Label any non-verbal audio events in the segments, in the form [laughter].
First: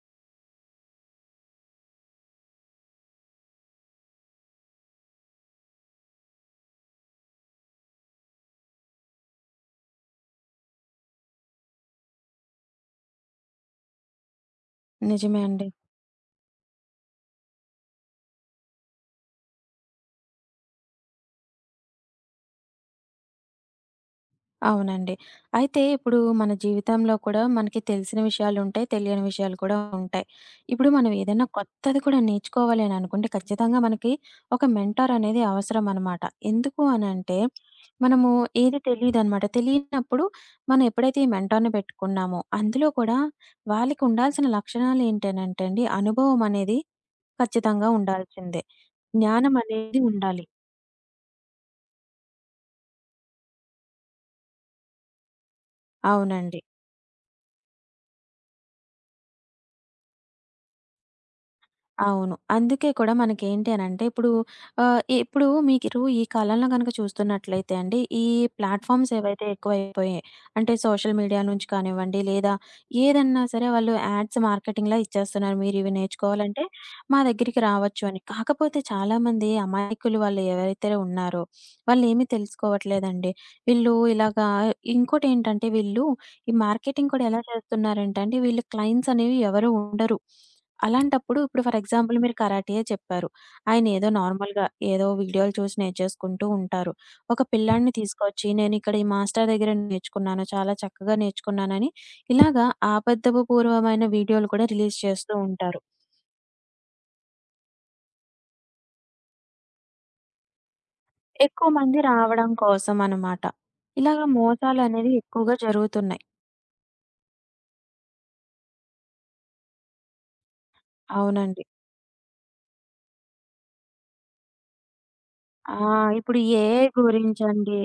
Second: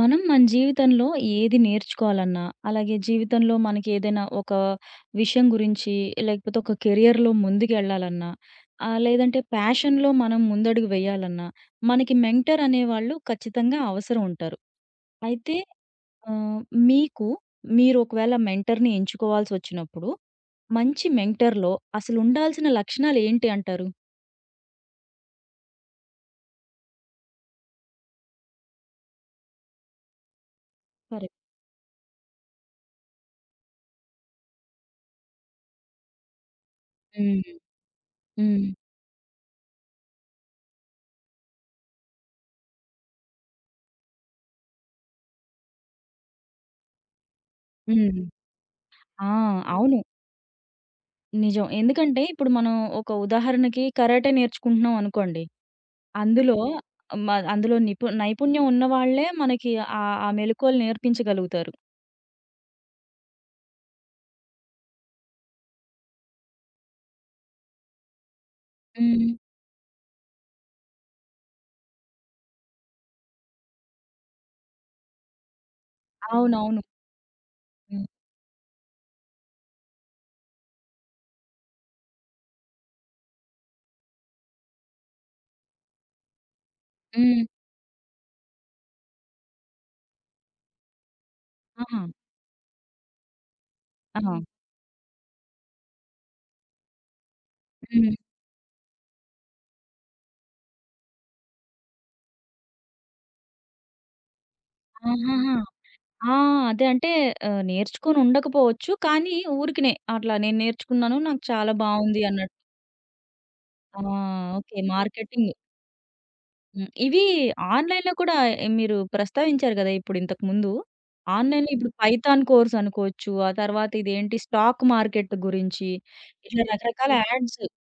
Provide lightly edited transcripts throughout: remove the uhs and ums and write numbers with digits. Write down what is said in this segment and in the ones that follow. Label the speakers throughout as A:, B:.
A: మనం మన జీవితంలో ఏది నేర్చుకోవాలన్నా, అలాగే జీవితంలో మనకి ఏదైనా ఒక విషయం గురించి, లేకపోతే ఒక కెరియర్‌లో ముందుకెళ్ళాలన్నా, లేదంటే ప్యాషన్‌లో మనం ముందడుగు వేయాలన్నా, మనకి మెంటర్ అనేవాళ్ళు ఖచ్చితంగా అవసరం ఉంటారు.
B: నిజమే
A: అయితే
B: అండి.
A: ఆహ్, మీకు మీరు ఒకవేళ మెంటర్‌ని ఎంచుకోవాల్సొచ్చినప్పుడు, మంచి మెంటర్‌లో అసలు ఉండాల్సిన లక్షణాలు ఏంటి అంటారు?
B: అవునండి. అయితే ఇప్పుడు మన జీవితంలో కూడా మనకి తెలిసిన విషయాలుంటాయి. తెలియని విషయాలు కూడా ఉంటాయి. ఇప్పుడు మనం
A: కరెక్ట్.
B: ఏదైనా కొత్తది కూడా నేర్చుకోవాలి అని అనుకుంటే ఖచ్చితంగా మనకి ఒక మెంటార్ అనేది అవసరం అనమాట. ఎందుకు అనంటే
A: హ్మ్.
B: మనము
A: హ్మ్.
B: ఏది తెలీదనమాట. తెలియనప్పుడు మనం ఎప్పుడైతే ఈ మెంటార్‌ని పెట్టుకున్నామో అందులో కూడా వాళ్ళకి ఉండాల్సిన లక్షణాలు ఏంటి అనంటే అండి, అనుభవం అనేది ఖచ్చితంగా
A: హ్మ్.
B: ఉండాల్సిందే.
A: ఆ!
B: జ్ఞానం
A: అవును.
B: అనేది ఉండాలి.
A: నిజం. ఎందుకంటే ఇప్పుడు మనం ఒక ఉదాహరణకి కరాటే నేర్చుకుంటున్నాం అనుకోండి. అందులో
B: అవునండి.
A: అందులో నైపుణ్యం ఉన్నవాళ్ళే మనకి ఆ మెళకువలు నేర్పించగలుగుతారు.
B: అవును, అందుకే కూడా మనకేంటి అనంటే ఇప్పుడు ఇప్పుడు మీరు ఈ కాలంలో గనక చూస్తున్నట్లయితే అండి, ఈ ప్లాట్‌ఫార్మ్స్
A: హ్మ్.
B: ఏవైతే ఎక్కువైపోయాయి. అంటే సోషల్ మీడియా నుంచి కానివ్వండి, లేదా ఏదన్నా సరే, వాళ్ళు యాడ్స్ మార్కెటింగ్‌లా ఇచ్చేస్తున్నారు. మీరివి నేర్చుకోవాలంటే
A: అవునవును.
B: మా దగ్గరికి
A: హ్మ్.
B: రావచ్చు అని. కాకపోతే చాలామంది అమాయకులు, వాళ్ళు ఎవరైతే ఉన్నారో, వాళ్ళేమీ తెలుసుకోవట్లేదండి. వీళ్ళు ఇలాగా ఇంకోటేంటంటే, వీళ్ళు ఈ మార్కెటింగ్ కూడా
A: హ్మ్.
B: ఎలా చేస్తున్నారంటే అండి, వీళ్ళు క్లయింట్స్ అనేవి ఎవరు ఉండరు. అలాంటప్పుడు ఇప్పుడు ఫర్
A: ఆహా!
B: ఎగ్జాంపుల్ మీరు కరాటీయే చెప్పారు. ఆయనేదో
A: ఆ!
B: నార్మల్‌గా ఏదో వీడియోలు చూసి నేర్చేసుకుంటూ ఉంటారు. ఒక పిల్లాడిని
A: హ్మ్.
B: తీసుకొచ్చి, నేనిక్కడ ఈ మాస్టర్ దగ్గర నేర్చుకున్నాను, చాలా చక్కగా నేర్చుకున్నానని ఇలాగా ఆబద్ధపు పూర్వమైన వీడియోలు కూడా రిలీజ్ చేస్తూ
A: ఆహాహా!
B: ఉంటారు.
A: ఆ! అదే అంటే నేర్చుకొని ఉండకపోవచ్చు. కానీ ఊరికినే అట్లా నేను నేర్చుకున్నాను. నాకు
B: ఎక్కువ
A: చాలా
B: మంది
A: బావుంది
B: రావడం
A: అన్నట్టు.
B: కోసం అనమాట.
A: ఆ!
B: ఇలాగ
A: ఓకే.
B: మోసాలనేవి
A: మార్కెటింగ్.
B: ఎక్కువగా జరుగుతున్నాయి.
A: హ్మ్. ఇవి ఆన్‌లైన్‌లో కూడా మీరు ప్రస్తావించారు కదా! ఇప్పుడు ఇంతకుముందు.
B: అవునండి.
A: ఆన్‌లైన్‌లో ఇప్పుడు పైథాన్ కోర్స్ అనుకోవచ్చు. ఆ తర్వాత ఇదేంటి స్టాక్ మార్కెట్
B: ఆ!
A: గురించి
B: ఇప్పుడు ఈ
A: ఇట్లా
B: ఏఐ
A: రకరకాల యాడ్స్.
B: గురించండి.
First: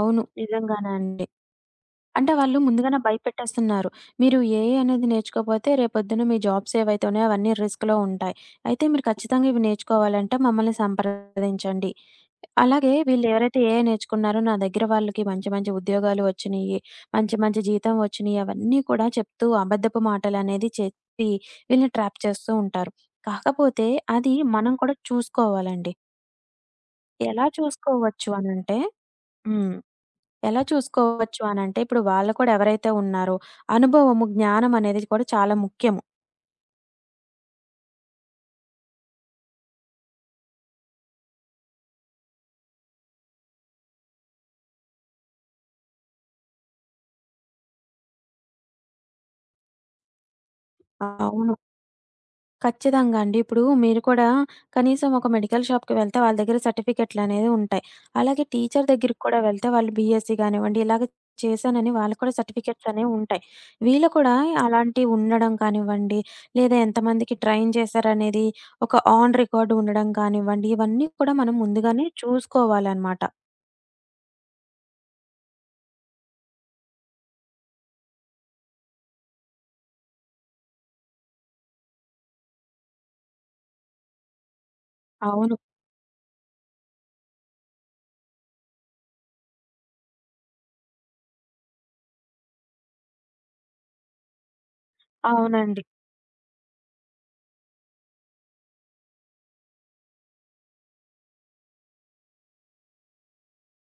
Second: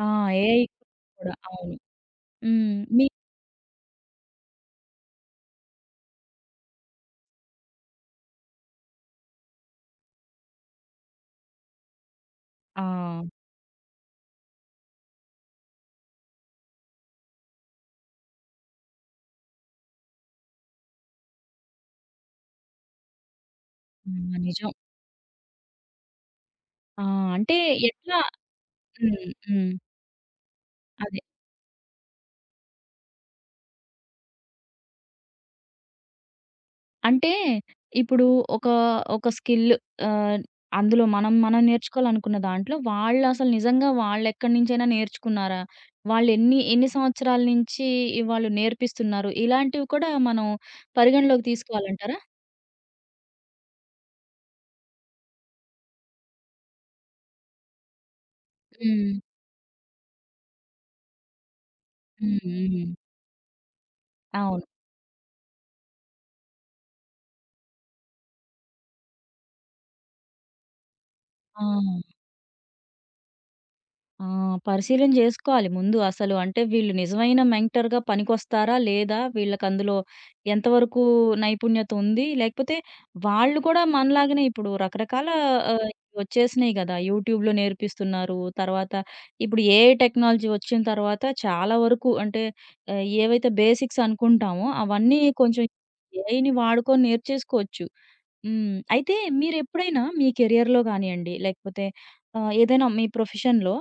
A: ఆ! ఏఐ
B: నిజంగానే అండి.
A: కూడా అవును.
B: అంటే వాళ్ళు
A: హ్మ్.
B: ముందుగానే
A: మీ
B: భయపెట్టేస్తున్నారు. మీరు ఏఐ అనేది నేర్చుకోపోతే రేపొద్దున మీ జాబ్స్ ఏవైతే ఉన్నాయో అవన్నీ రిస్క్‌లో ఉంటాయి. అయితే మీరు ఖచ్చితంగా ఇవి నేర్చుకోవాలంటే మమ్మల్ని సంప్రదించండి.
A: ఆ!
B: అలాగే వీళ్ళెవరైతే ఏఐ నేర్చుకున్నారో నా దగ్గర, వాళ్ళకి మంచి మంచి ఉద్యోగాలు వచ్చినియి, మంచి మంచి జీతం వచ్చినియి, అవన్నీ కూడా చెప్తూ అబద్ధపు మాటలనేది చెప్పి వీళ్ళని ట్రాప్ చేస్తూ ఉంటారు. కాకపోతే అది
A: హ్మ్. నిజం.
B: మనం కూడా చూసుకోవాలండి.
A: ఆ!
B: ఎలా
A: అంటే ఎట్లా
B: చూసుకోవచ్చు అనంటే
A: హ్మ్. హ్మ్.
B: హ్మ్. ఎలా
A: అదే.
B: చూసుకోవచ్చు అనంటే, ఇప్పుడు వాళ్ళు కూడా ఎవరైతే ఉన్నారో, అనుభవము, జ్ఞానం అనేది కూడా చాలా ముఖ్యము.
A: అంటే ఇప్పుడు ఒక, ఒక స్కిల్, ఆహ్, అందులో మనం నేర్చుకోవాలనుకున్న దాంట్లో వాళ్ళసలు నిజంగా వాళ్ళెక్కడి నుంచైనా నేర్చుకున్నారా? వాళ్ళెన్ని ఎన్ని ఎన్ని సంవత్సరాల నుంచి వాళ్ళు నేర్పిస్తున్నారు? ఇలాంటివి కూడా మనం పరిగణలోకి
B: అవును,
A: తీసుకోవాలంటారా?
B: ఖచ్చితంగా అండి. ఇప్పుడు మీరు కూడా కనీసం ఒక మెడికల్ షాప్‌కి వెళ్తే వాళ్ళ దగ్గర సర్టిఫికెట్‌లనేవి ఉంటాయి. అలాగే టీచర్
A: హ్మ్.
B: దగ్గరికి కూడా వెళ్తే వాళ్ళు బీఎస్సీ గానివ్వండి, ఇలాగ చేశానని వాళ్ళకి కూడా
A: హ్మ్.
B: సర్టిఫికెట్స్
A: హ్మ్.
B: అనేవి ఉంటాయి. వీళ్ళు కూడా
A: అవును.
B: అలాంటివి ఉండడం కానివ్వండి, లేదా ఎంతమందికి ట్రైన్ చేశారనేది ఒక ఆన్ రికార్డ్ ఉండడం కానివ్వండి, ఇవన్నీ కూడా మనం
A: ఆ!
B: ముందుగానే చూసుకోవాలనమాట.
A: ఆ! పరిశీలన జేసుకోవాలి ముందు అసలు. అంటే వీళ్ళు నిజమైన మెంటర్‌గా పనికొస్తారా? లేదా? వీళ్ళకందులో ఎంతవరకు నైపుణ్యత ఉంది? లేకపోతే వాళ్ళు కూడా మనలాగనే ఇప్పుడు రకరకాల
B: అవును.
A: ఆహ్, వచ్చేసినాయి గదా! యూట్యూబ్‌లో నేర్పిస్తున్నారు. తర్వాత ఇప్పుడు ఏఐ టెక్నాలజీ వచ్చిన తర్వాత చాలా వరకు అంటే ఏవైతే బేసిక్స్ అనుకుంటామో అవన్నీ కొంచెం
B: అవునండి.
A: ఏఐని వాడుకొని నేర్చేసుకోవచ్చు. హ్మ్. అయితే మీరెప్పుడైనా మీ కెరియర్‌లో గానియండి, లేకపోతే ఏదైనా మీ ప్రొఫెషన్‌లో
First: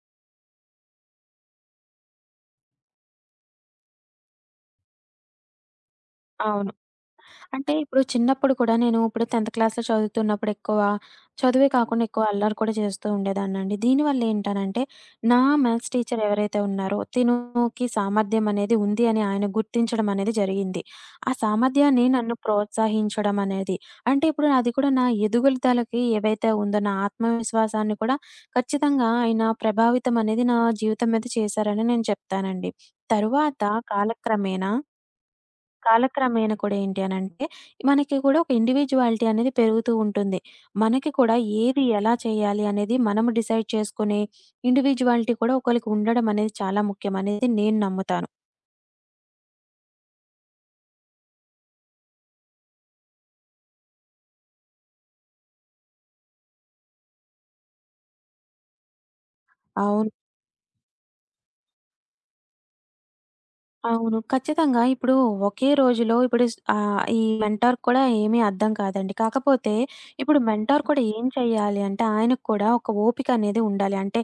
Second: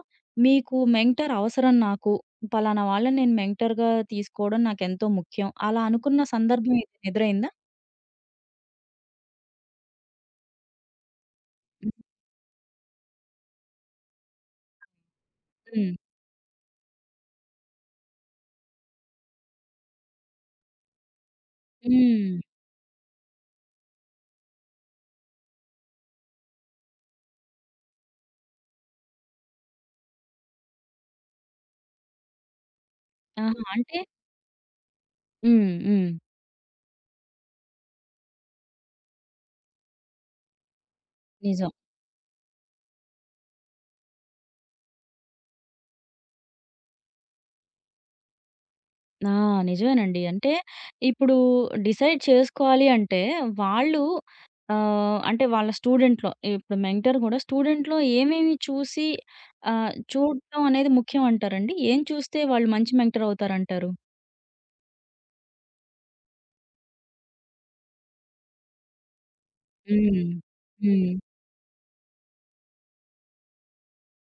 A: మీకు మెంటర్ అవసరం నాకు, పలానా వాళ్ళని నేను మెంటర్‌గా తీసుకోవడం నాకెంతో ముఖ్యం. అలా అనుకున్న
B: అవును,
A: సందర్భం ఏదైనా ఎదురైందా?
B: అంటే ఇప్పుడు చిన్నప్పుడు కూడా నేను ఇప్పుడు 10థ్ క్లాస్‌లో చదువుతున్నప్పుడు ఎక్కువ చదువే కాకుండా ఎక్కువ అల్లరి కూడా చేస్తూ ఉండేదాన్నండి. దీనివల్ల ఏంటనంటే నా మ్యాథ్స్
A: హ్మ్.
B: టీచర్ ఎవరైతే ఉన్నారో తినుకి సామర్థ్యం అనేది ఉంది అని ఆయన గుర్తించడం అనేది జరిగింది. ఆ సామర్థ్యాన్ని
A: హ్మ్.
B: నన్ను ప్రోత్సహించడం అనేది, అంటే ఇప్పుడు అది కూడా నా ఎదుగుదలకి ఏవైతే ఉందో, నా ఆత్మవిశ్వాసాన్ని కూడా ఖచ్చితంగా ఆయన ప్రభావితం అనేది నా జీవితం మీద చేశారని నేను చెప్తానండి. తరువాత
A: ఆహా! అంటే
B: కాలక్రమేణా
A: హ్మ్. హ్మ్.
B: కాలక్రమేణా కూడా ఏంటి అనంటే, మనకి కూడా ఒక ఇండివిడ్యువాలిటీ అనేది పెరుగుతూ ఉంటుంది. మనకి కూడా
A: నిజం.
B: ఏది ఎలా చేయాలి అనేది మనం డిసైడ్ చేసుకునే ఇండివిడ్యువాలిటీ కూడా ఒకళ్ళకి ఉండడం అనేది చాలా ముఖ్యం అనేది నేను నమ్ముతాను.
A: ఆ! నిజమేనండి. అంటే ఇప్పుడు డిసైడ్ చేసుకోవాలి అంటే వాళ్ళు అంటే వాళ్ళ స్టూడెంట్‌లో ఇప్పుడు మెంటర్ గూడా స్టూడెంట్‌లో ఏమేమి చూసి
B: అవును.
A: చూడటం అనేది ముఖ్యం అంటారండి? ఏం చూస్తే వాళ్ళు మంచి మెంటర్ అవుతారంటారు?
B: అవును, ఖచ్చితంగా. ఇప్పుడు ఒకే రోజులో ఇప్పుడు ఈ మెంటార్‌కి కూడా ఏమీ అర్థం కాదండి. కాకపోతే
A: హ్మ్.
B: ఇప్పుడు మెంటార్ కూడా
A: హ్మ్.
B: ఏం చేయాలి అంటే, ఆయనకు కూడా ఒక ఓపిక అనేది ఉండాలి. అంటే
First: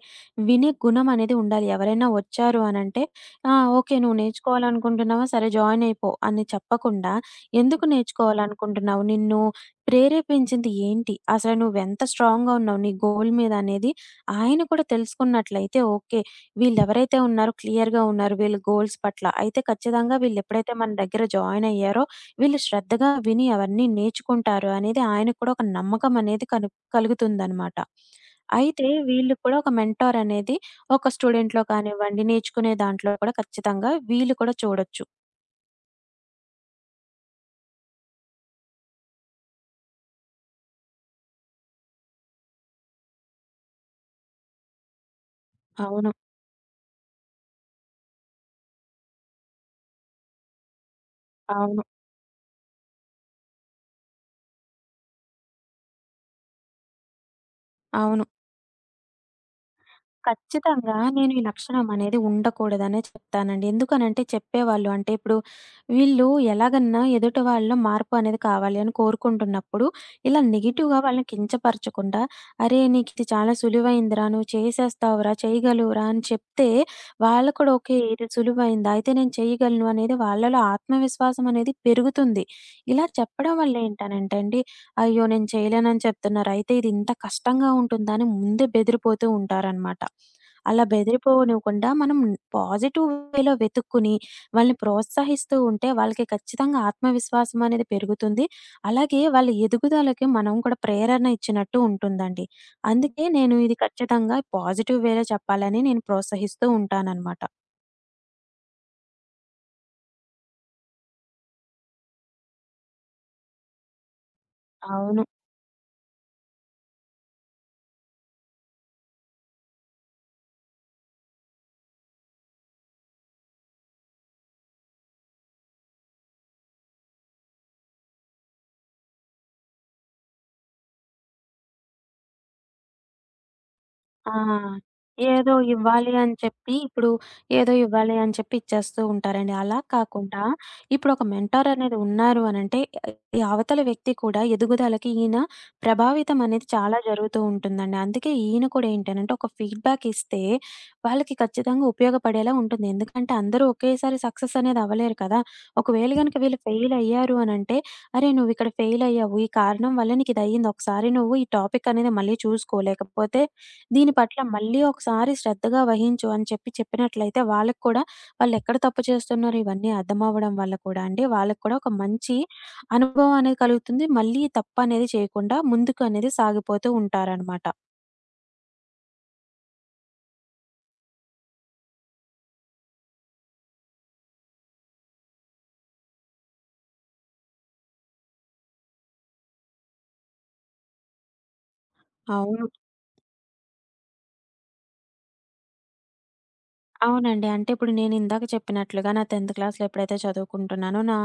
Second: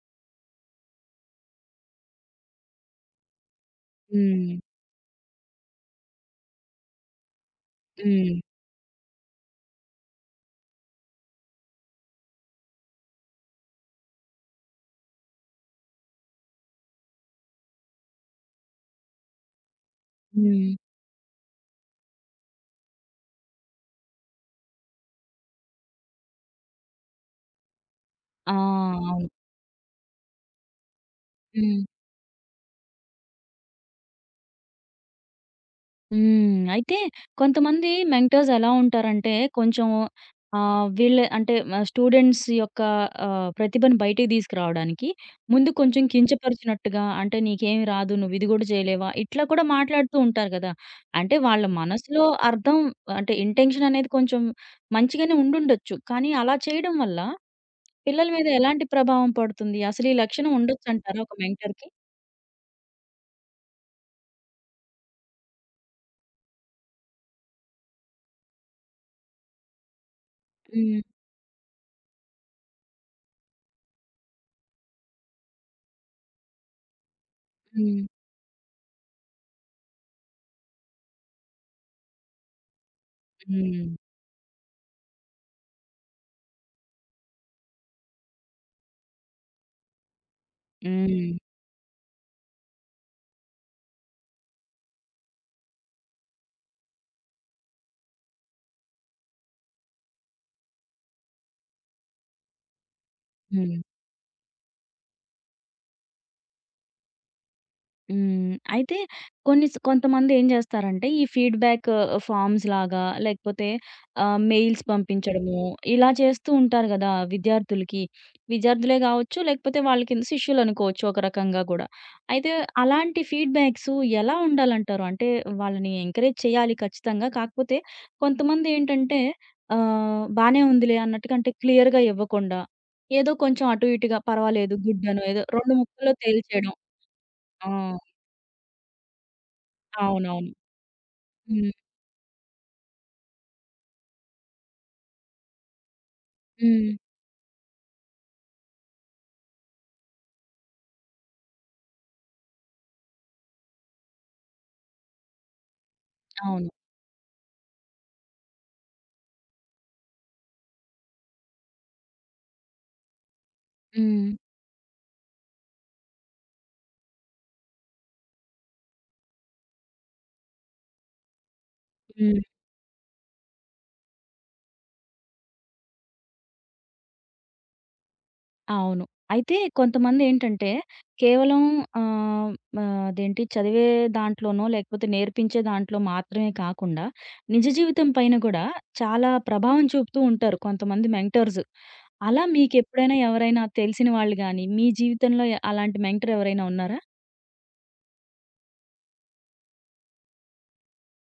B: వినే గుణం అనేది ఉండాలి. ఎవరైనా వచ్చారు అనంటే, ఆ! ఓకే, నువ్వు
A: హ్మ్.
B: నేర్చుకోవాలనుకుంటున్నావా? సరే జాయిన్ అయిపో అని చెప్పకుండా, ఎందుకు
A: హ్మ్.
B: నేర్చుకోవాలనుకుంటున్నావు? నిన్ను ప్రేరేపించింది ఏంటి? అసలు నువ్వెంత స్ట్రాంగ్‌గా ఉన్నావు నీ గోల్ మీద అనేది ఆయన కూడా తెలుసుకున్నట్లయితే ఓకే. వీళ్ళెవరైతే ఉన్నారో క్లియర్‌గా ఉన్నారు వీళ్ళ గోల్స్ పట్ల. అయితే ఖచ్చితంగా
A: హ్మ్.
B: వీళ్ళెప్పుడైతే మన దగ్గర జాయిన్ అయ్యారో, వీళ్ళు శ్రద్ధగా విని అవన్నీ నేర్చుకుంటారు అనేది ఆయనకు కూడా ఒక నమ్మకం అనేది కలుగుతుందనమాట.
A: ఆ!
B: అయితే
A: అవును.
B: వీళ్ళు కూడా ఒక మెంటార్ అనేది ఒక స్టూడెంట్‌లో
A: హ్మ్.
B: కానివ్వండి, నేర్చుకునే దాంట్లో కూడా ఖచ్చితంగా వీళ్ళు కూడా చూడొచ్చు.
A: హ్మ్. అయితే కొంతమంది మెంటర్స్ ఎలా ఉంటారంటే, కొంచెం వీళ్ళే అంటే స్టూడెంట్స్ యొక్క ప్రతిభను బయటికి తీసుకురావడానికి ముందు కొంచెం
B: అవును.
A: కించపరిచినట్టుగా అంటే "నీకేమి రాదు, నువ్వు ఇది గూడా చేయలేవా?" ఇట్లా కూడా మాట్లాడుతూ ఉంటారు గదా! అంటే వాళ్ళ
B: అవును.
A: మనసులో అర్థం, అంటే ఇంటెన్షన్ అనేది కొంచెం మంచిగానే ఉండుండొచ్చు. కానీ అలా చేయడం వల్ల
B: అవును,
A: పిల్లల మీద ఎలాంటి ప్రభావం పడుతుంది? అసలు ఈ లక్షణం
B: ఖచ్చితంగా
A: ఉండొచ్చంటారా
B: నేను
A: ఒక
B: ఈ లక్షణం
A: మెంటర్‌కి?
B: అనేది ఉండకూడదనే చెప్తానండి. ఎందుకనంటే చెప్పేవాళ్ళు అంటే ఇప్పుడు వీళ్ళు ఎలాగన్నా ఎదుటి వాళ్ళలో మార్పు అనేది కావాలి అని కోరుకుంటున్నప్పుడు ఇలా నెగెటివ్‌గా
A: హ్మ్.
B: వాళ్ళని కించపరచకుండా, "అరే! నీకిది చాలా సులువైందిరా, నువ్వు చేసేస్తావురా, చేయగలవురా" అని చెప్తే వాళ్ళకి కూడా ఓకే,
A: హ్మ్.
B: ఇది సులువైందా? అయితే నేను చేయగలను అనేది వాళ్ళలో ఆత్మవిశ్వాసం అనేది పెరుగుతుంది. ఇలా చెప్పడం వల్ల
A: హ్మ్.
B: ఏంటనంటే అండి, అయ్యో! నేను చేయలేనని చెప్తున్నారు. అయితే ఇది ఇంత కష్టంగా ఉంటుందా అని ముందే బెదిరిపోతూ ఉంటారనమాట. అలా
A: హ్మ్.
B: బెదిరిపోనివ్వకుండా మనం పాజిటివ్ వేలో వెతుక్కుని వాళ్ళని ప్రోత్సహిస్తూ ఉంటే వాళ్ళకి ఖచ్చితంగా ఆత్మవిశ్వాసం అనేది పెరుగుతుంది. అలాగే వాళ్ళ ఎదుగుదలకి మనం కూడా ప్రేరణ ఇచ్చినట్టు ఉంటుందండి. అందుకే నేను ఇది
A: హ్మ్.
B: ఖచ్చితంగా పాజిటివ్ వేలో చెప్పాలని నేను ప్రోత్సహిస్తూ ఉంటాననమాట.
A: హ్మ్. అయితే కొన్ని స్ కొంతమంది ఏం చేస్తారంటే, ఈ ఫీడ్‌బ్యాక్ ఫార్మ్స్ లాగా లేకపోతే మెయిల్స్
B: అవును.
A: పంపించడము, ఇలా చేస్తూ ఉంటారు గదా! విద్యార్థులకి. విద్యార్థులే గావచ్చు, లేకపోతే వాళ్ళ కింద శిష్యులు అనుకోవచ్చు ఒక రకంగా గూడా. అయితే అలాంటి ఫీడ్‌బ్యాక్స్ ఎలా ఉండాలంటారు? అంటే వాళ్ళని ఎంకరేజ్ చేయాలి ఖచ్చితంగా. కాకపోతే కొంతమంది ఏంటంటే బానే ఉందిలే అన్నట్టుగా అంటే క్లియర్‌గా ఇవ్వకుండా, ఏదో కొంచెం అటు ఇటుగా
B: ఆ!
A: పర్వాలేదు గుడ్ అనో ఏదో
B: ఏదో
A: 2
B: ఇవ్వాలి
A: ముక్కల్లో
B: అని
A: తేల్చేయడం.
B: చెప్పి ఇప్పుడు
A: ఆ!
B: ఏదో ఇవ్వాలి అని చెప్పి ఇచ్చేస్తూ ఉంటారండి. అలా కాకుండా
A: అవునవును.
B: ఇప్పుడొక మెంటార్
A: హ్మ్.
B: అనేది ఉన్నారు అనంటే, ఈ అవతలి వ్యక్తి కూడా ఎదుగుదలకి ఈయన ప్రభావితం అనేది
A: హ్మ్.
B: చాలా జరుగుతూ ఉంటుందండి. అందుకే ఈయన కూడా ఏంటనంటే ఒక ఫీడ్‌బ్యాక్ ఇస్తే వాళ్ళకి ఖచ్చితంగా ఉపయోగపడేలా ఉంటుంది. ఎందుకంటే అందరూ ఒకేసారి సక్సెస్ అనేది అవ్వలేరు కదా! ఒకవేళ గనుక వీళ్ళు
A: అవును.
B: ఫెయిల్ అయ్యారు అనంటే, "అరే! నువ్వు ఇక్కడ ఫెయిల్ అయ్యావు. ఈ కారణం వల్ల నీకిదయ్యింది. ఒకసారి నువ్వు ఈ టాపిక్ అనేది మళ్ళీ చూసుకో, లేకపోతే దీని
A: హ్మ్.
B: పట్ల మళ్ళీ ఒకసారి శ్రద్ధగా వహించు" అని చెప్పి చెప్పినట్లయితే వాళ్ళకి కూడా వాళ్ళెక్కడ తప్పు చేస్తున్నారో ఇవన్నీ అర్థమవ్వడం వల్ల కూడా అండి, వాళ్ళకి కూడా ఒక మంచి
A: హ్మ్.
B: అనుభవం అనేది కలుగుతుంది. మళ్ళీ ఈ తప్పు అనేది చేయకుండా ముందుకు అనేది సాగిపోతూ ఉంటారనమాట.
A: అవును. అయితే కొంతమందేంటంటే కేవలం ఆహ్, ఆహ్, అదేంటి చదివే దాంట్లోనో, లేకపోతే నేర్పించే దాంట్లో మాత్రమే కాకుండా నిజ జీవితం పైన గూడా చాలా ప్రభావం చూపుతూ ఉంటారు కొంతమంది మెంటర్స్. అలా
B: అవును.
A: మీకెప్పుడైనా ఎవరైనా తెలిసిన వాళ్ళు గాని, మీ జీవితంలో అలాంటి మెంటర్ ఎవరైనా ఉన్నారా?
B: అవునండి. అంటే ఇప్పుడు నేనిందాక చెప్పినట్లుగా, నా 10థ్ క్లాస్‌లో ఎప్పుడైతే చదువుకుంటున్నానో, నా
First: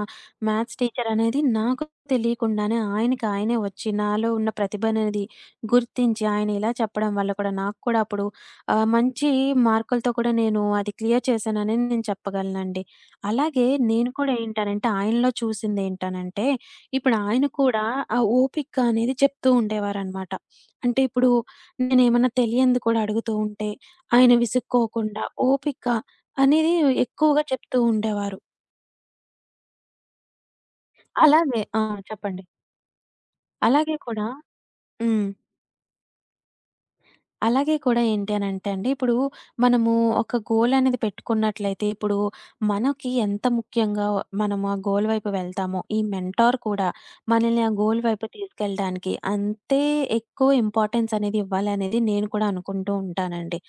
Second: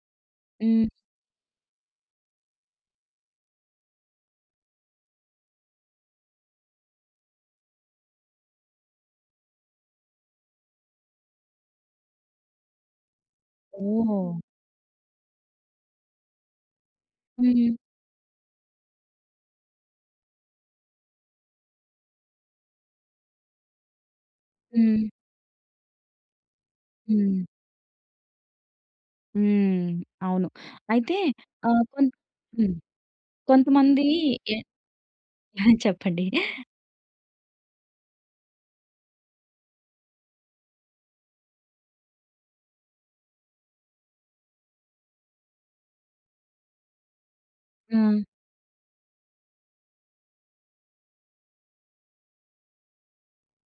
B: మ్యాథ్స్
A: హ్మ్.
B: టీచర్ అనేది నాకు తెలియకుండానే ఆయనకి ఆయనే వచ్చి, నాలో ఉన్న ప్రతిభననేది గుర్తించి, ఆయన ఇలా చెప్పడం వల్ల కూడా నాకు కూడా అప్పుడు మంచి మార్కులతో కూడా నేను అది క్లియర్ చేశానని నేను చెప్పగలనండి. అలాగే నేను
A: ఓహ్!
B: కూడా ఏంటనంటే, ఆయనలో చూసిందేంటనంటే, ఇప్పుడు ఆయన
A: హ్మ్.
B: కూడా ఆ ఓపిక అనేది చెప్తూ ఉండేవారనమాట. అంటే ఇప్పుడు నేనేమన్నా తెలియంది కూడా అడుగుతూ ఉంటే ఆయన
A: హ్మ్.
B: విసుక్కోకుండా, ఓపిక అనేది
A: హ్మ్.
B: ఎక్కువగా చెప్తూ ఉండేవారు.
A: హ్మ్. అవును. అయితే
B: అలాగే ఆ!
A: ఆహ్, కొన్
B: చెప్పండి.
A: హ్మ్.
B: అలాగే
A: కొంతమంది
B: కూడా
A: ఎ
B: హ్మ్.
A: [laughs] చెప్పండి.
B: అలాగే కూడా ఏంటి అనంటే అండి, ఇప్పుడు మనము ఒక గోల్ అనేది పెట్టుకున్నట్లయితే, ఇప్పుడు మనకి ఎంత ముఖ్యంగా మనం ఆ గోల్ వైపు వెళ్తామో, ఈ మెంటార్ కూడా మనల్ని ఆ గోల్
A: హ్మ్.
B: వైపు తీసుకెళ్ళడానికి అంతే ఎక్కువ ఇంపార్టెన్స్ అనేది ఇవ్వాలనేది నేను కూడా అనుకుంటూ ఉంటానండి.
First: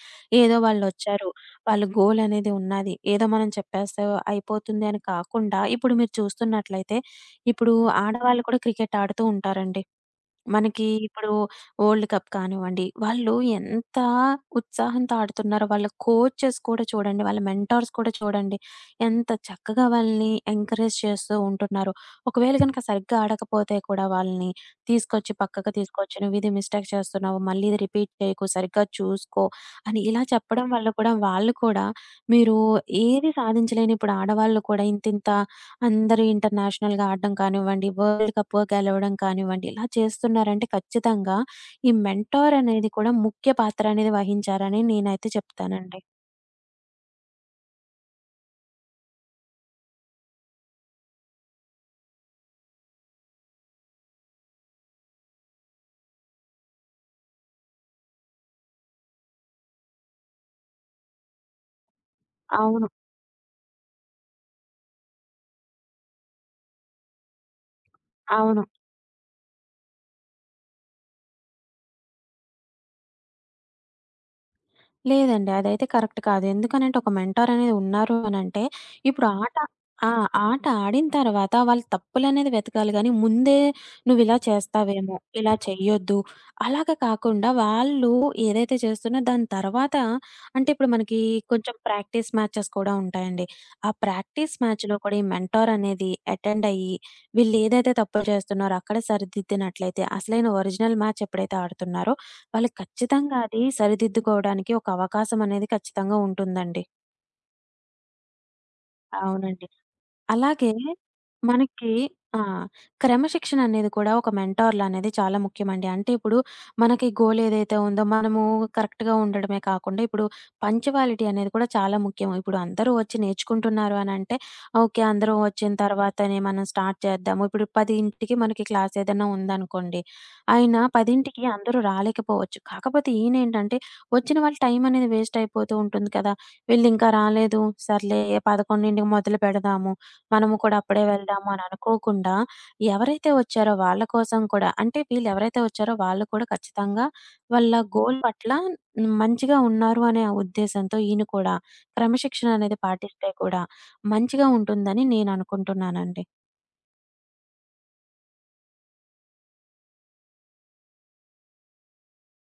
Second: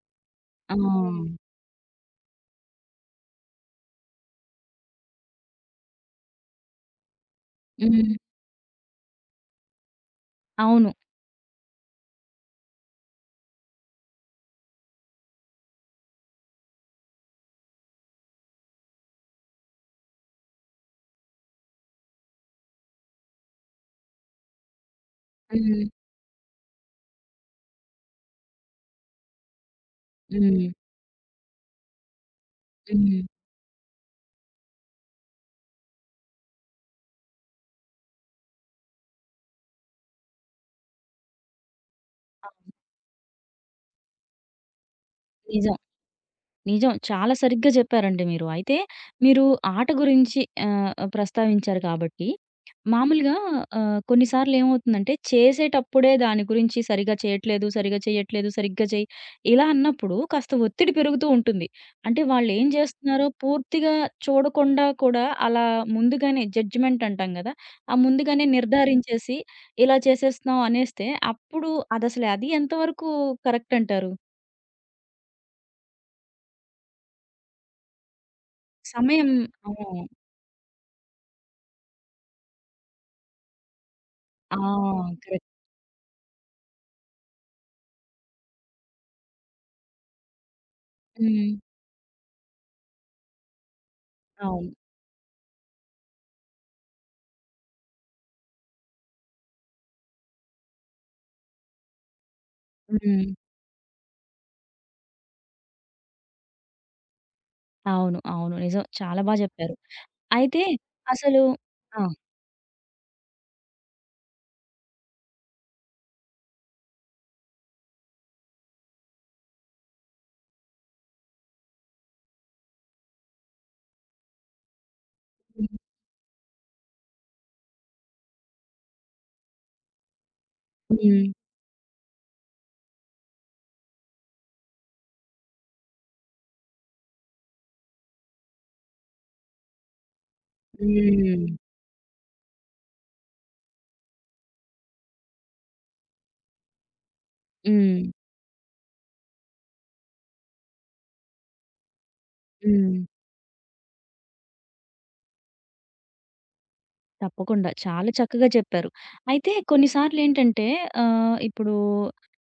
B: ఏదో
A: ఆ!
B: వాళ్ళొచ్చారు, వాళ్ళ గోల్ అనేది ఉన్నది, ఏదో మనం చెప్పేస్తే అయిపోతుంది అని కాకుండా, ఇప్పుడు మీరు చూస్తున్నట్లయితే ఇప్పుడు
A: హ్మ్.
B: ఆడవాళ్ళు కూడా క్రికెట్ ఆడుతూ ఉంటారండి. మనకి
A: అవును.
B: ఇప్పుడు వరల్డ్ కప్ కానివ్వండి, వాళ్ళు ఎంత ఉత్సాహంతో ఆడుతున్నారో, వాళ్ళ కోచెస్ కూడా చూడండి, వాళ్ళ మెంటార్స్ కూడా చూడండి, ఎంత చక్కగా వాళ్ళని ఎంకరేజ్ చేస్తూ ఉంటున్నారు. ఒకవేళ గనక సరిగ్గా ఆడకపోతే కూడా వాళ్ళని తీసుకొచ్చి పక్కకు
A: హ్మ్.
B: తీసుకొచ్చి, "నువ్విది మిస్టేక్ చేస్తున్నావు, మళ్ళీ ఇది రిపీట్ చేయకు, సరిగ్గా చూసుకో" అని ఇలా
A: హ్మ్.
B: చెప్పడం వల్ల కూడా, వాళ్ళు కూడా మీరు
A: హ్మ్.
B: ఏది సాధించలేని ఇప్పుడు ఆడవాళ్ళు కూడా ఇంతింత అందరూ ఇంటర్నేషనల్‌గా ఆడడం కానివ్వండి, వరల్డ్ కప్ గెలవడం కానివ్వండి, ఇలా చేస్తున్నారంటే ఖచ్చితంగా ఈ మెంటార్
A: అవును.
B: అనేది కూడా ముఖ్య పాత్ర అనేది వహించారని నేనైతే
A: నిజం.
B: చెప్తానండి.
A: నిజం. చాలా సరిగ్గా జెప్పారండి మీరు. అయితే మీరు ఆట గురించి ప్రస్తావించారు కాబట్టి, మామూలుగా కొన్నిసార్లు ఏమవుతుందంటే చేసేటప్పుడే దాని గురించి సరిగ్గా చేయట్లేదు, సరిగ్గా చేయట్లేదు, సరిగ్గా చెయ్యి ఇలా అన్నప్పుడు కాస్త ఒత్తిడి పెరుగుతూ ఉంటుంది. అంటే వాళ్ళేం
B: అవును.
A: జేస్తున్నారో పూర్తిగా చూడకుండా కూడా అలా ముందుగానే జడ్జ్‌మెంట్ అంటాం గదా! ఆ ముందుగానే
B: అవును.
A: నిర్ధారించేసి ఇలా చేసేస్తున్నాం అనేస్తే అప్పుడు అది ఎంతవరకు కరెక్ట్ అంటారు?
B: లేదండి, అదైతే కరెక్ట్ కాదు. ఎందుకనంటే ఒక మెంటార్ అనేది ఉన్నారు అనంటే, ఇప్పుడు
A: సమయం
B: ఆట
A: ఆ!
B: ఆ! ఆట ఆడిన తర్వాత వాళ్ళు తప్పులనేది వెతకాలి గానీ, ముందే నువ్విలా
A: ఆ!
B: చేస్తావేమో,
A: కరెక్ట్.
B: ఇలా చెయ్యొద్దు అలాగా కాకుండా, వాళ్ళు ఏదైతే చేస్తున్నా దాని తర్వాత, అంటే ఇప్పుడు మనకి
A: హ్మ్.
B: కొంచెం ప్రాక్టీస్ మ్యాచెస్ కూడా ఉంటాయండి. ఆ ప్రాక్టీస్
A: అవును.
B: మ్యాచ్‌లో కూడా ఈ మెంటార్ అనేది అటెండ్ అయ్యి, వీళ్ళేదైతే తప్పులు చేస్తున్నారో అక్కడే సరిదిద్దినట్లయితే అసలైన ఒరిజినల్ మ్యాచ్ ఎప్పుడైతే ఆడుతున్నారో వాళ్ళకి
A: హ్మ్.
B: ఖచ్చితంగా అది సరిదిద్దుకోవడానికి ఒక అవకాశం అనేది ఖచ్చితంగా ఉంటుందండి.
A: అవును. అవును. నిజం. చాలా
B: అవునండి.
A: చెప్పారు. అయితే
B: అలాగే
A: అసలు
B: మనకి
A: ఆ!
B: ఆ! క్రమశిక్షణ అనేది కూడా ఒక మెంటార్‌లా అనేది చాలా ముఖ్యమండి. అంటే ఇప్పుడు మనకి గోల్ ఏదైతే ఉందో, మనము కరెక్ట్‌గా ఉండడమే కాకుండా ఇప్పుడు పంక్చువాలిటీ అనేది కూడా చాలా ముఖ్యం. ఇప్పుడు అందరూ వచ్చి నేర్చుకుంటున్నారు అనంటే ఓకే, అందరూ వచ్చిన
A: హ్మ్.
B: తర్వాతనే మనం స్టార్ట్ చేద్దాము. ఇప్పుడు 10కి మనకి క్లాస్ ఏదైనా ఉందనుకోండి. అయినా
A: హ్మ్.
B: 10కి అందరూ రాలేకపోవచ్చు. కాకపోతే ఈయనేంటంటే వచ్చిన వాళ్ళ టైం అనేది వేస్ట్ అయిపోతూ ఉంటుంది కదా! వీళ్ళింకా రాలేదు, సర్లే 11కి మొదలు పెడదాము, మనము కూడా అప్పుడే వెళ్దాము అని అనుకోకుండా, ఎవరైతే వచ్చారో వాళ్ళ కోసం కూడా, అంటే వీళ్ళెవరైతే వచ్చారో వాళ్ళు కూడా ఖచ్చితంగా వాళ్ళ
A: హ్మ్.
B: గోల్ పట్ల మంచిగా ఉన్నారు అనే ఉద్దేశంతో ఈయన కూడా క్రమశిక్షణ అనేది
A: హ్మ్.
B: పాటిస్తే కూడా మంచిగా ఉంటుందని నేననుకుంటున్నానండి.
A: తప్పకుండా. చాలా చక్కగా చెప్పారు. అయితే కొన్ని సార్లేంటంటే ఇప్పుడు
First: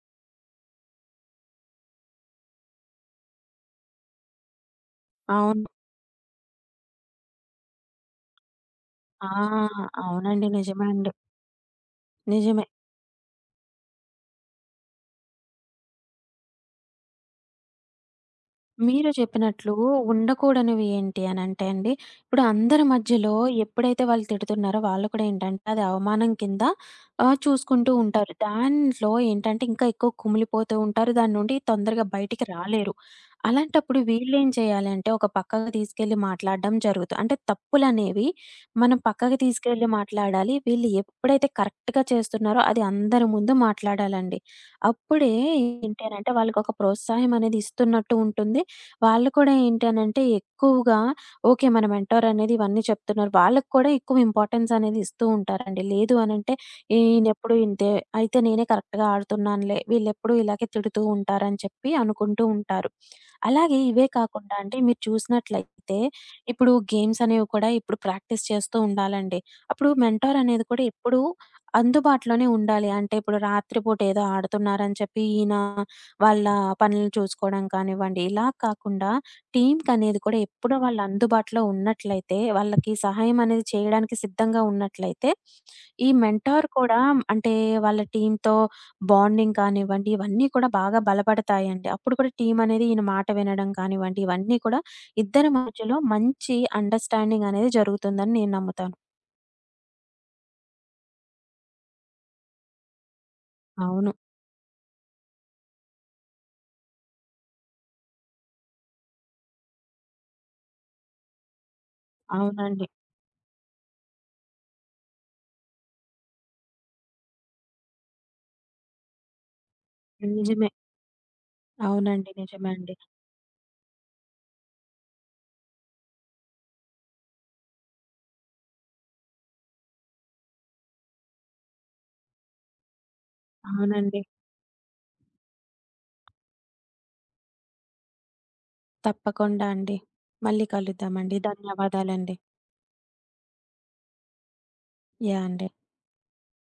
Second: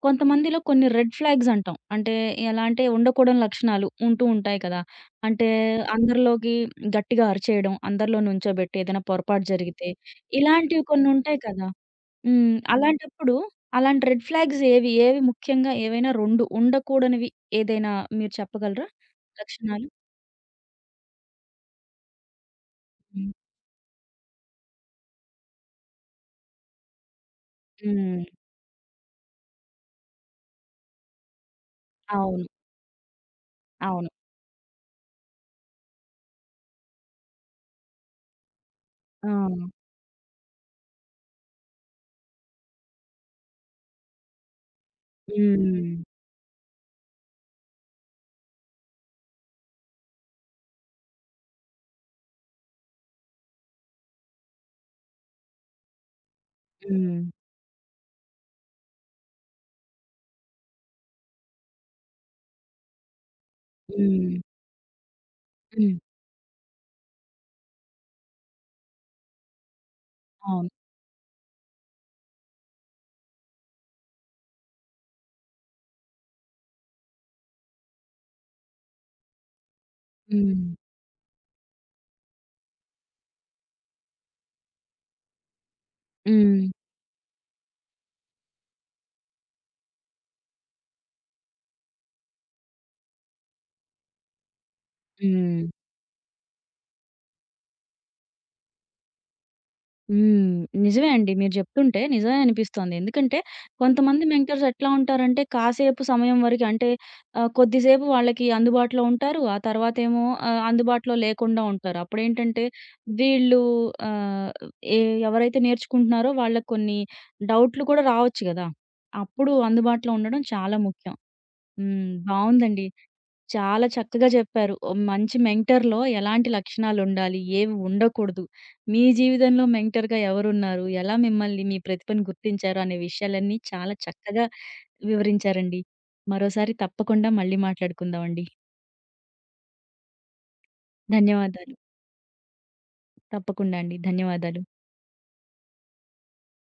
A: కొంతమందిలో కొన్ని రెడ్ ఫ్లాగ్స్ అంటాం. అంటే ఎలా అంటే ఉండకూడని లక్షణాలు ఉంటూ ఉంటాయి కదా! అంటే
B: అవును.
A: అందరిలోకి గట్టిగా అరిచేయడం, అందరిలో నుంచోబెట్టి ఏదైనా
B: ఆ!
A: పొరపాటు జరిగితే
B: అవునండి,
A: ఇలాంటివి
B: నిజమే
A: కొన్ని
B: అండి.
A: ఉంటాయి కదా! హ్మ్. హ్మ్.
B: నిజమే.
A: అలాంటప్పుడు అలాంటి రెడ్ ఫ్లాగ్స్ ఏవి? ఏవి ముఖ్యంగా ఏవైనా 2 ఉండకూడనివి ఏదైనా మీరు చెప్పగలరా?
B: మీరు చెప్పినట్లు
A: లక్షణాలు?
B: ఉండకూడనివి ఏంటి అనంటే అండి, ఇప్పుడు అందరి
A: హ్మ్.
B: మధ్యలో ఎప్పుడైతే వాళ్ళు తిడుతున్నారో, వాళ్ళు కూడా ఏంటంటే అది అవమానం కింద చూసుకుంటూ
A: హ్మ్.
B: ఉంటారు. దాంట్లో ఏంటంటే ఇంకా ఎక్కువ కుమిలిపోతూ ఉంటారు. దాని నుండి తొందరగా
A: అవును.
B: బయటికి రాలేరు. అలాంటప్పుడు
A: అవును.
B: వీళ్ళేం చేయాలి అంటే ఒక పక్కకు తీసుకెళ్ళి మాట్లాడడం జరుగుతు, అంటే తప్పులనేవి మనం
A: ఆ!
B: పక్కకు తీసుకెళ్ళి మాట్లాడాలి. వీళ్ళు ఎప్పుడైతే కరెక్ట్‌గా చేస్తున్నారో అది అందరి ముందు మాట్లాడాలండి. అప్పుడే
A: హ్మ్.
B: ఏంటి అనంటే వాళ్ళకొక ప్రోత్సాహం అనేది ఇస్తున్నట్టు ఉంటుంది. వాళ్ళు కూడా ఏంటి అనంటే ఎక్కువగా ఓకే, మన మెంటార్ అనేది ఇవన్నీ చెప్తున్నారు, వాళ్ళకి కూడా ఎక్కువ ఇంపార్టెన్స్ అనేది ఇస్తూ ఉంటారండి. లేదు అనంటే
A: హ్మ్.
B: ఈయనెప్పుడు ఇంతే, అయితే నేనే కరెక్ట్‌గా ఆడుతున్నానులే, వీళ్ళెప్పుడు ఇలాగే తిడుతూ ఉంటారని చెప్పి అనుకుంటూ ఉంటారు. అలాగే ఇవే
A: హ్మ్.
B: కాకుండా అండి, మీరు
A: హ్మ్.
B: చూసినట్లయితే ఇప్పుడు గేమ్స్ అనేవి కూడా ఇప్పుడు ప్రాక్టీస్ చేస్తూ ఉండాలండి. అప్పుడు మెంటార్ అనేది
A: అవును.
B: కూడా ఎప్పుడూ అందుబాటులోనే ఉండాలి. అంటే ఇప్పుడు రాత్రిపూట ఏదో ఆడుతున్నారని చెప్పి ఈయన వాళ్ళ పనులను చూసుకోవడం కానివ్వండి, ఇలా కాకుండా టీమ్‌కనేది కూడా
A: హ్మ్.
B: ఎప్పుడు వాళ్ళు అందుబాటులో ఉన్నట్లయితే, వాళ్ళకి సహాయం అనేది చేయడానికి సిద్ధంగా ఉన్నట్లయితే, ఈ
A: హ్మ్.
B: మెంటార్ కూడా, అంటే వాళ్ళ టీమ్‌తో బాండింగ్ కానివ్వండి, ఇవన్నీ కూడా బాగా బలపడతాయండి. అప్పుడు కూడా టీమ్ అనేది ఈయన మాట వినడం కానివ్వండి, ఇవన్నీ కూడా ఇద్దరి
A: హ్మ్.
B: మధ్యలో మంచి అండర్‌స్టాండింగ్ అనేది జరుగుతుందని నేను నమ్ముతాను.
A: హ్మ్. నిజమే అండి. మీరు జెప్తుంటే నిజమే అనిపిస్తోంది. ఎందుకంటే
B: అవును.
A: కొంతమంది మెంటర్స్ ఎట్లా ఉంటారంటే కాసేపు సమయం వరకు అంటే కొద్దిసేపు వాళ్ళకి అందుబాటులో ఉంటారు. ఆ తర్వాతేమో అందుబాటులో లేకుండా ఉంటారు. అప్పుడేంటంటే
B: అవునండి.
A: వీళ్ళు ఆహ్, ఎ ఎవరైతే నేర్చుకుంటున్నారో వాళ్ళకి కొన్ని డౌట్లు కూడా రావచ్చు గదా! అప్పుడు అందుబాటులో ఉండడం
B: నిజమే.
A: చాలా ముఖ్యం. హ్మ్.
B: అవునండి, నిజమే
A: బావుందండి.
B: అండి.
A: చాలా చక్కగా చెప్పారు. ఓ మంచి మెంటర్‌లో ఎలాంటి లక్షణాలుండాలి? ఏవి ఉండకూడదు? మీ జీవితంలో మెంటర్‌గా ఎవరున్నారు? ఎలా మిమ్మల్ని మీ ప్రతిభను గుర్తించారు? అనే విషయాలన్నీ చాలా
B: అవునండి.
A: చక్కగా వివరించారండి. మరోసారి తప్పకుండా మళ్ళీ మాట్లాడుకుందామండి.
B: తప్పకుండా అండి. మళ్ళీ కలుద్దామండి.
A: ధన్యవాదాలు.
B: ధన్యవాదాలండి.
A: తప్పకుండా అండి. ధన్యవాదాలు.
B: యాహ్! అండి.